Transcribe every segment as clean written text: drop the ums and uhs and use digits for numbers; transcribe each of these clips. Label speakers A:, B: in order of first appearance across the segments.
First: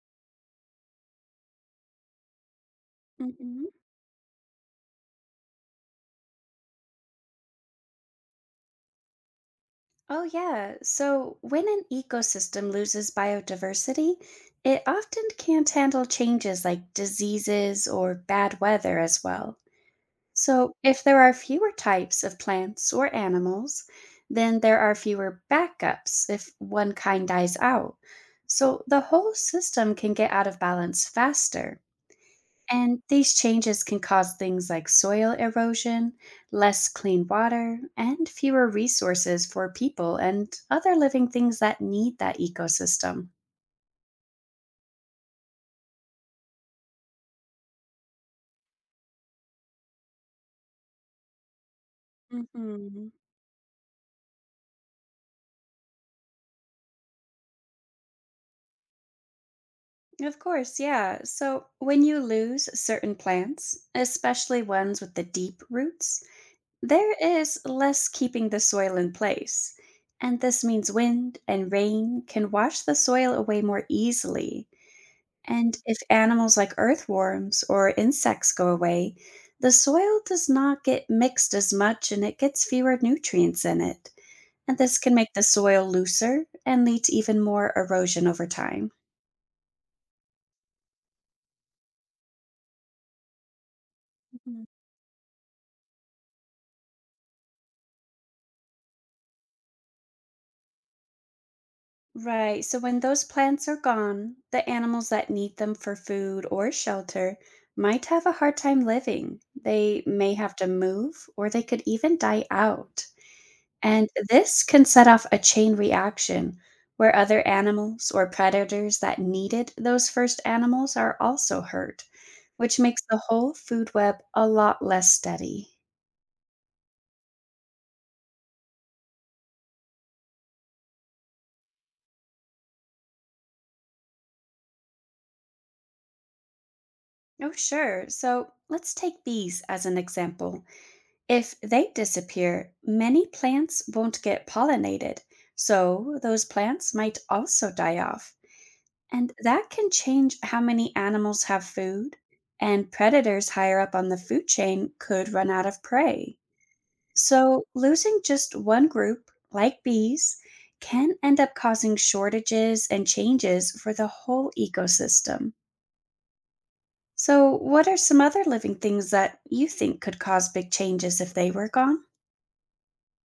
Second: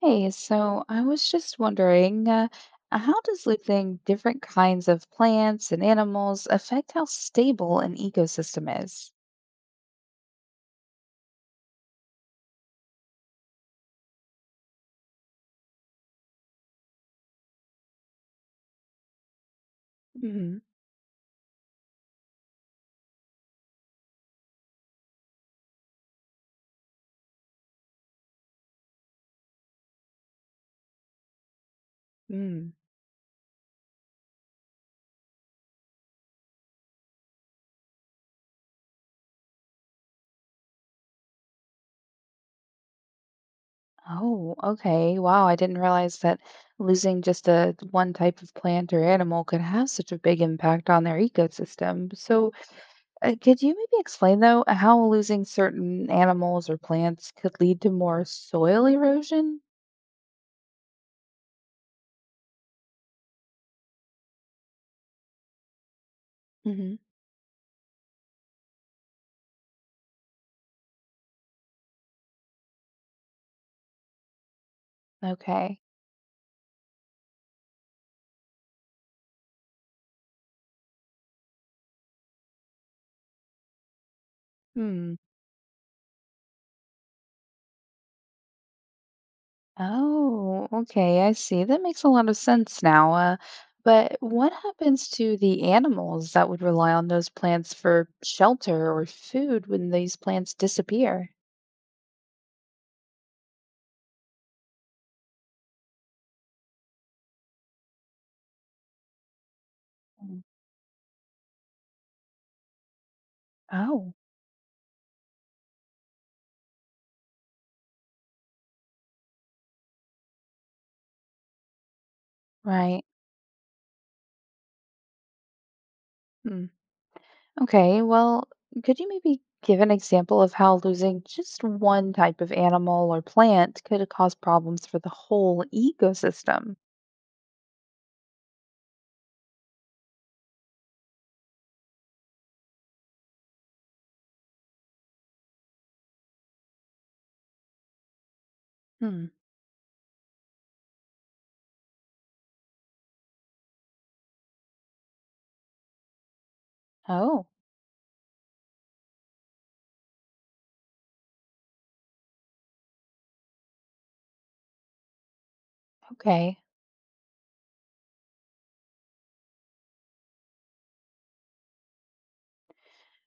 A: Hey, so I was just wondering, how does
B: hmm
A: losing different kinds of plants and animals affect how stable an ecosystem is?
B: Oh, yeah. So when an ecosystem loses biodiversity, it often can't handle changes like diseases or bad weather as well.
A: Hmm.
B: So if there are fewer types of plants or animals, then there are fewer backups if one kind dies out. So the whole system can get out of balance faster.
A: Mm.
B: And these changes can cause things like soil erosion, less clean water, and fewer resources for people and other living things that need that ecosystem.
A: Oh, okay. Wow, I didn't realize that losing just a one type of plant or animal could have such a big impact on their ecosystem. So,
B: hmm
A: could you maybe explain though how losing certain animals or plants could lead to more soil erosion?
B: Of course, yeah. So when you lose certain plants, especially ones with the deep roots,
A: Hmm.
B: there is less keeping the soil in place. And this means wind and rain can wash the soil away more easily. And
A: Okay.
B: if animals like earthworms or insects go away, the soil does not get mixed as much and it gets fewer nutrients in it. And this can
A: Hmm.
B: make the soil looser and lead to even more erosion over time.
A: Oh, okay, I see. That makes a lot of sense now. But what
B: Mhm.
A: happens to the animals that would rely on those plants for shelter or food when these plants disappear?
B: Right, so when those plants are gone, the animals that need them for food or shelter might have a hard time living. They may
A: Mm.
B: have to move or they could even die out. And
A: Oh,
B: this can set off a chain reaction where other animals or predators that needed those first animals are also hurt, which makes
A: right.
B: the whole food web a lot less steady.
A: Hmm. Okay, well, could you maybe give an example of how losing just one type of animal or plant could cause problems for the whole ecosystem?
B: Oh, sure. So let's take bees as an example. If they disappear, many plants won't get pollinated, so those plants might also die off.
A: Hmm.
B: And that can change how many animals have food, and predators higher up on the food chain could run out of prey.
A: Oh,
B: So, losing just one group, like bees, can end up causing shortages and changes for the whole ecosystem.
A: okay.
B: So, what are some other living things that you think could cause big changes if they were gone?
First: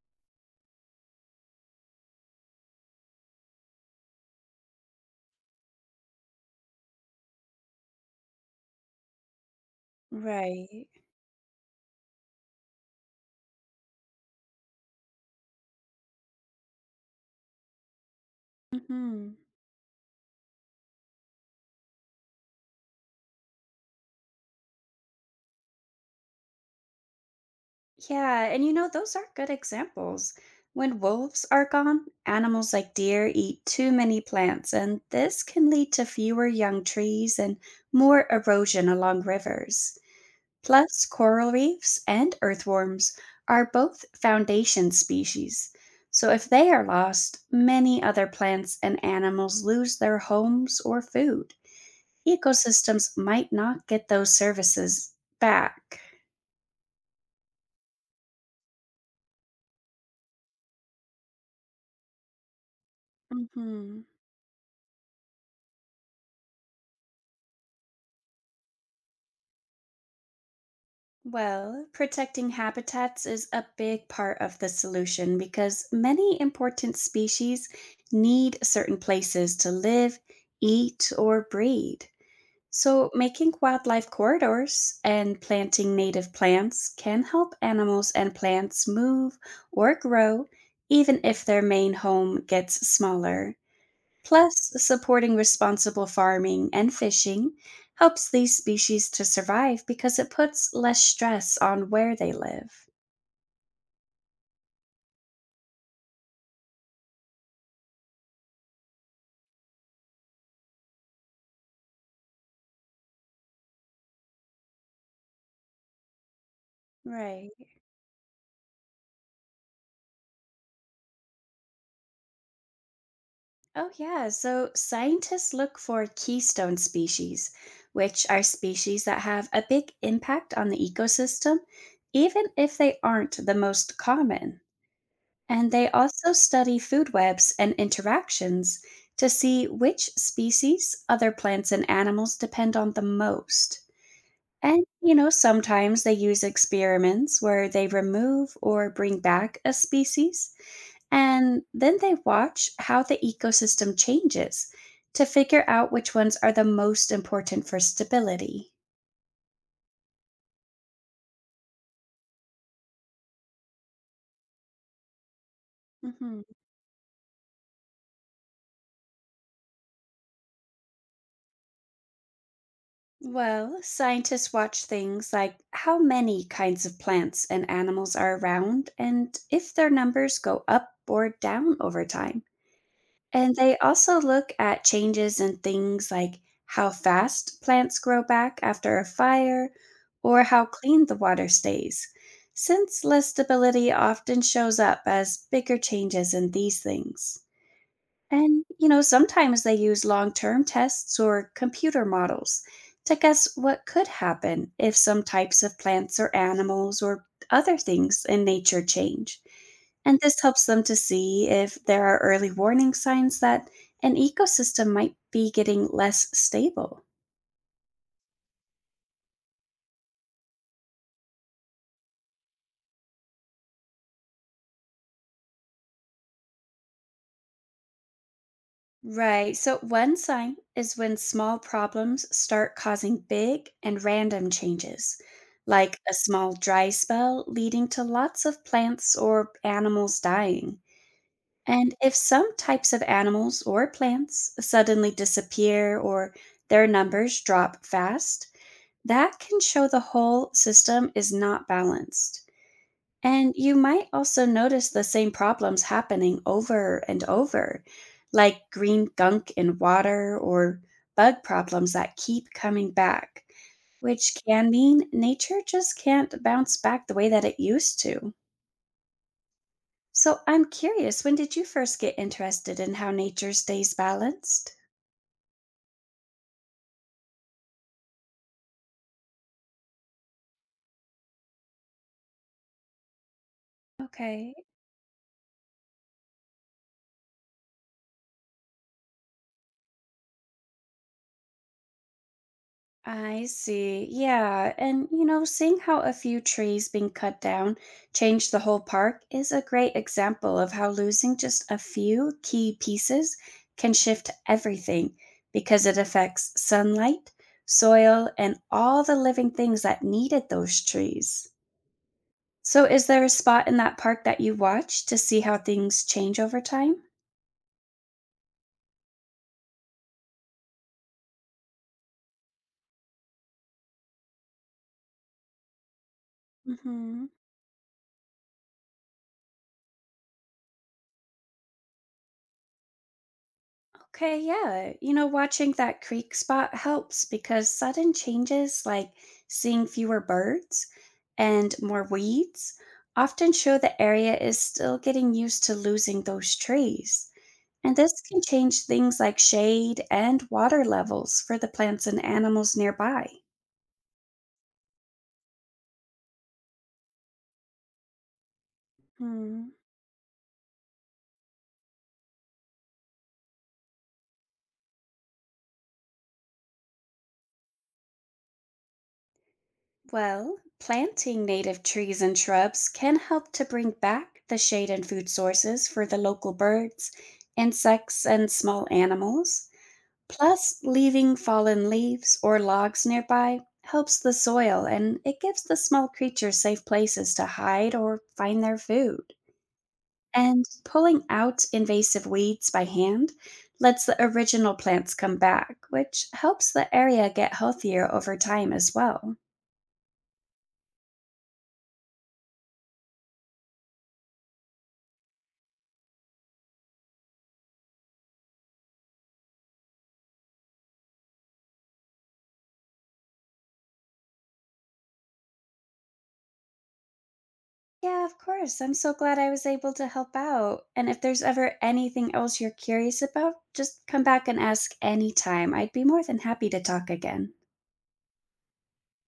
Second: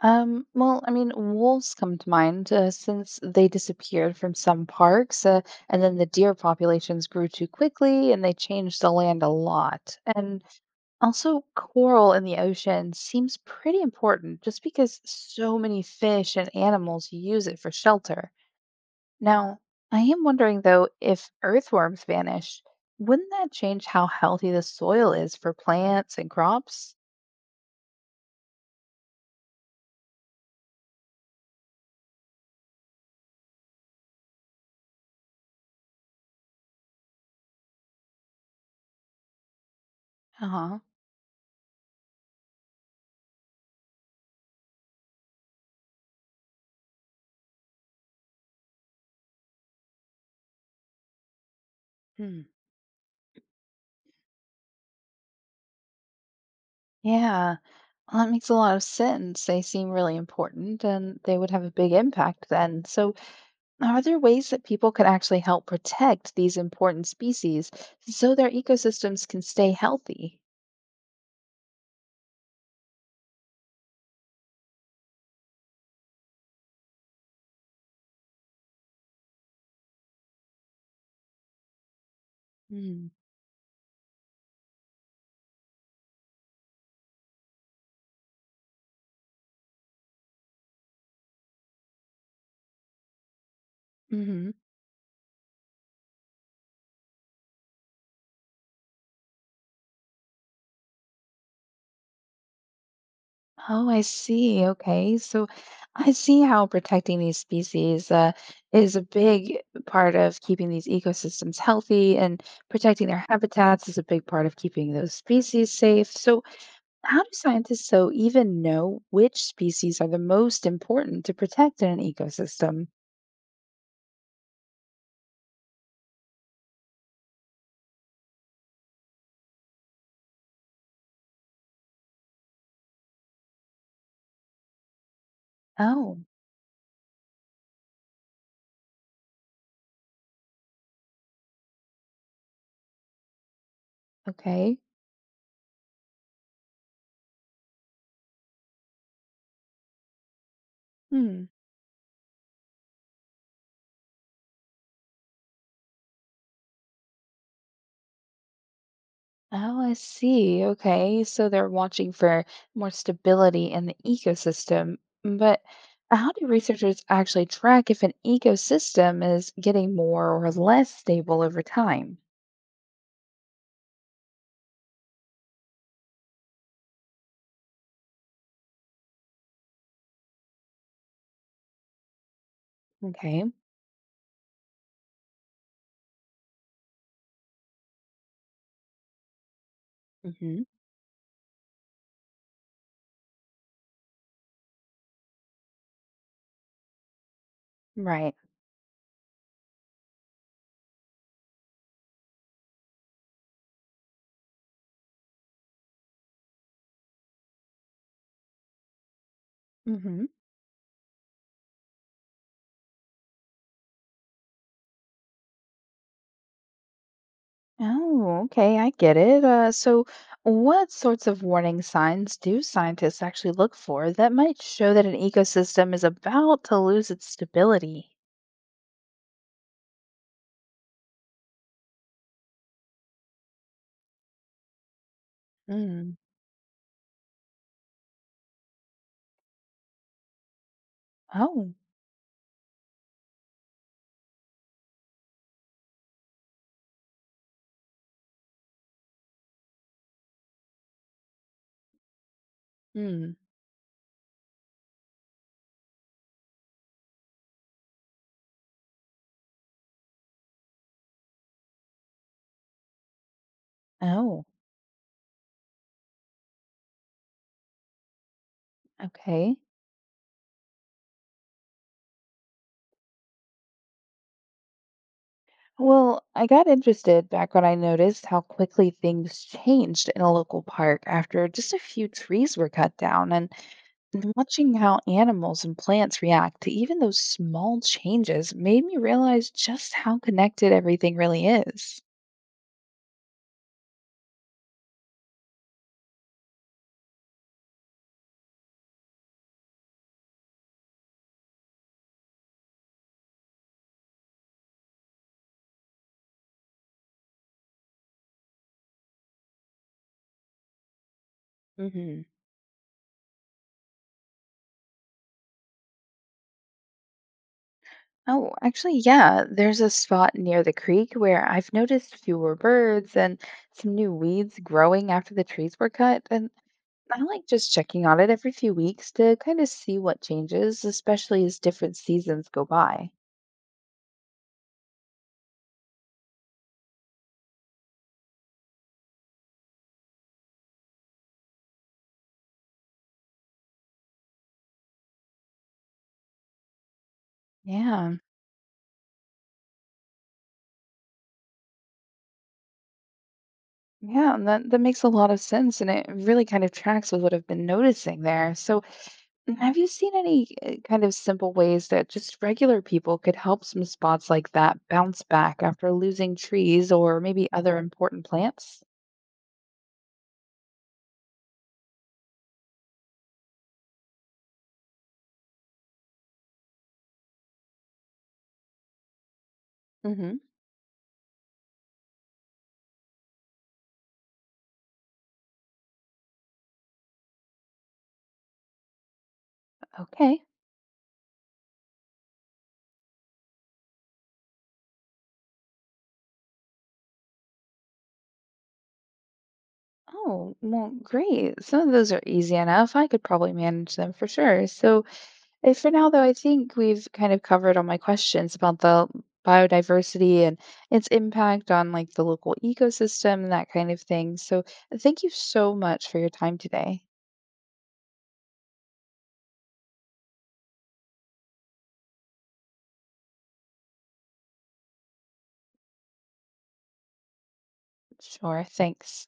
A: Well, I mean, wolves come to mind since they disappeared from some parks, and then the deer populations grew too quickly and they changed the land a lot. And
B: Right.
A: also, coral in the ocean seems pretty important just because so many fish and animals use it for shelter.
B: hmm
A: Now, I am wondering though, if earthworms vanish, wouldn't that change how healthy the soil is for plants and crops?
B: Yeah, and those are good examples. When wolves are gone, animals like deer eat too many plants, and this can lead to fewer young trees and more erosion along rivers.
A: Uh huh.
B: Plus, coral reefs and earthworms are both foundation species. So, if they are lost, many other plants and animals lose their homes or food.
A: Hmm.
B: Ecosystems might not get those services back.
A: Yeah. Well, that makes a lot of sense. They seem really important and they would have a big impact then. So, are
B: Mhm.
A: there ways that people could actually help protect these important species so their ecosystems can stay healthy?
B: Well, protecting habitats is a big part of the solution because many important species need certain places to live, eat, or breed. So, making wildlife corridors and planting native plants can help animals and plants move or grow, even if their main home gets smaller.
A: Mm-hmm.
B: Plus, supporting responsible farming and fishing helps these species to survive because it puts less stress on where they live.
A: Oh, I see. Okay. So, I see how protecting these species is a big part of keeping these ecosystems healthy, and protecting their habitats is a big part of keeping those species safe. So, how do
B: Right.
A: scientists, so even know which species are the most important to protect in an ecosystem?
B: Oh, yeah. So scientists look for keystone species, which are species that have a big impact on the ecosystem, even if they aren't the most common. And they
A: Oh,
B: also study food webs and interactions to see which species other plants and animals depend on the most.
A: okay.
B: And, sometimes they use experiments where they remove or bring back a species,
A: Hmm.
B: and then they watch how the ecosystem changes to figure out which ones are the most important for stability.
A: Oh, I see. Okay. So they're watching for more stability in the ecosystem. Mm. But how
B: Mhm.
A: do researchers actually track if an ecosystem is getting more or less stable over time?
B: Well, scientists watch things like how many kinds of plants and animals are around and if their numbers go up or down over time.
A: Okay.
B: And they also look at changes in things like how fast plants grow back after a fire or
A: Hmm.
B: how clean the water stays, since less stability often shows up as bigger changes in these things.
A: Right.
B: And, sometimes they use long term tests or computer models to guess what could happen if some types of plants or animals or other things in nature change. And
A: Hmm.
B: this helps them to see if there are early warning signs that an ecosystem might be getting less stable.
A: Oh, okay, I get it. So, what sorts of warning signs do scientists actually look for that might show that an ecosystem is about to lose its stability?
B: Right. So, one sign is when small problems start causing big and random changes, like a
A: Mm.
B: small dry spell leading to lots of plants or animals dying.
A: Oh.
B: And if some types of animals or plants suddenly disappear or their numbers drop fast, that can show the whole system is not balanced.
A: Mm.
B: And you might also notice the same problems happening over and over, like green gunk in water or bug problems that keep coming back, which
A: Oh,
B: can mean nature just can't bounce back the way that it used to.
A: okay.
B: So I'm curious, when did you first get interested in how nature stays balanced?
A: Well, I got interested back when I noticed how quickly things changed in a local park after just a few trees were cut down, and
B: Okay.
A: watching how animals and plants react to even those small changes made me realize just how connected everything really is.
B: I see. Yeah. And, seeing how a few trees being cut down changed the whole park is a great example of how losing just a few key pieces can shift everything because it affects sunlight, soil, and all the living things that needed those trees.
A: Hmm.
B: So, is there a spot in that park that you watch to see how things change over time?
A: Oh, actually, yeah, there's a spot near the creek where I've noticed fewer birds and some new weeds growing after the trees were cut. And I
B: hmm
A: like just checking on it every few weeks to kind of see what changes, especially as different seasons go by.
B: Okay, yeah. You know, watching that creek spot helps because sudden changes like seeing fewer birds and more weeds often show the area is still getting used to losing those trees. And
A: Yeah,
B: this can change things like shade and water levels for the plants and animals nearby.
A: yeah, and that makes a lot of sense. And it really kind of tracks with what I've been noticing there. So, and
B: Hmm.
A: have you seen any kind of simple ways that just regular people could help some spots like that bounce back after losing trees or maybe other important plants?
B: Well, planting native trees and shrubs can help to bring back the shade and food sources for the local birds, insects, and small animals.
A: Hmm.
B: Plus, leaving fallen leaves or logs nearby helps the soil and it gives the small creatures safe places to hide or find their food.
A: Okay.
B: And pulling out invasive weeds by hand lets the original plants come back, which helps the area get healthier over time as well.
A: Oh, well, great. Some of those are easy enough. I could probably manage them for sure. So, for now, though, I think we've kind of covered all my questions about the biodiversity and its impact on like the local ecosystem and that kind of thing. So, thank you so much for your time today.
B: Yeah, of course. I'm so glad I was able to help out. And if there's ever anything else you're curious about, just come back and ask anytime. I'd be more than happy to talk again.
A: Sure. Thanks.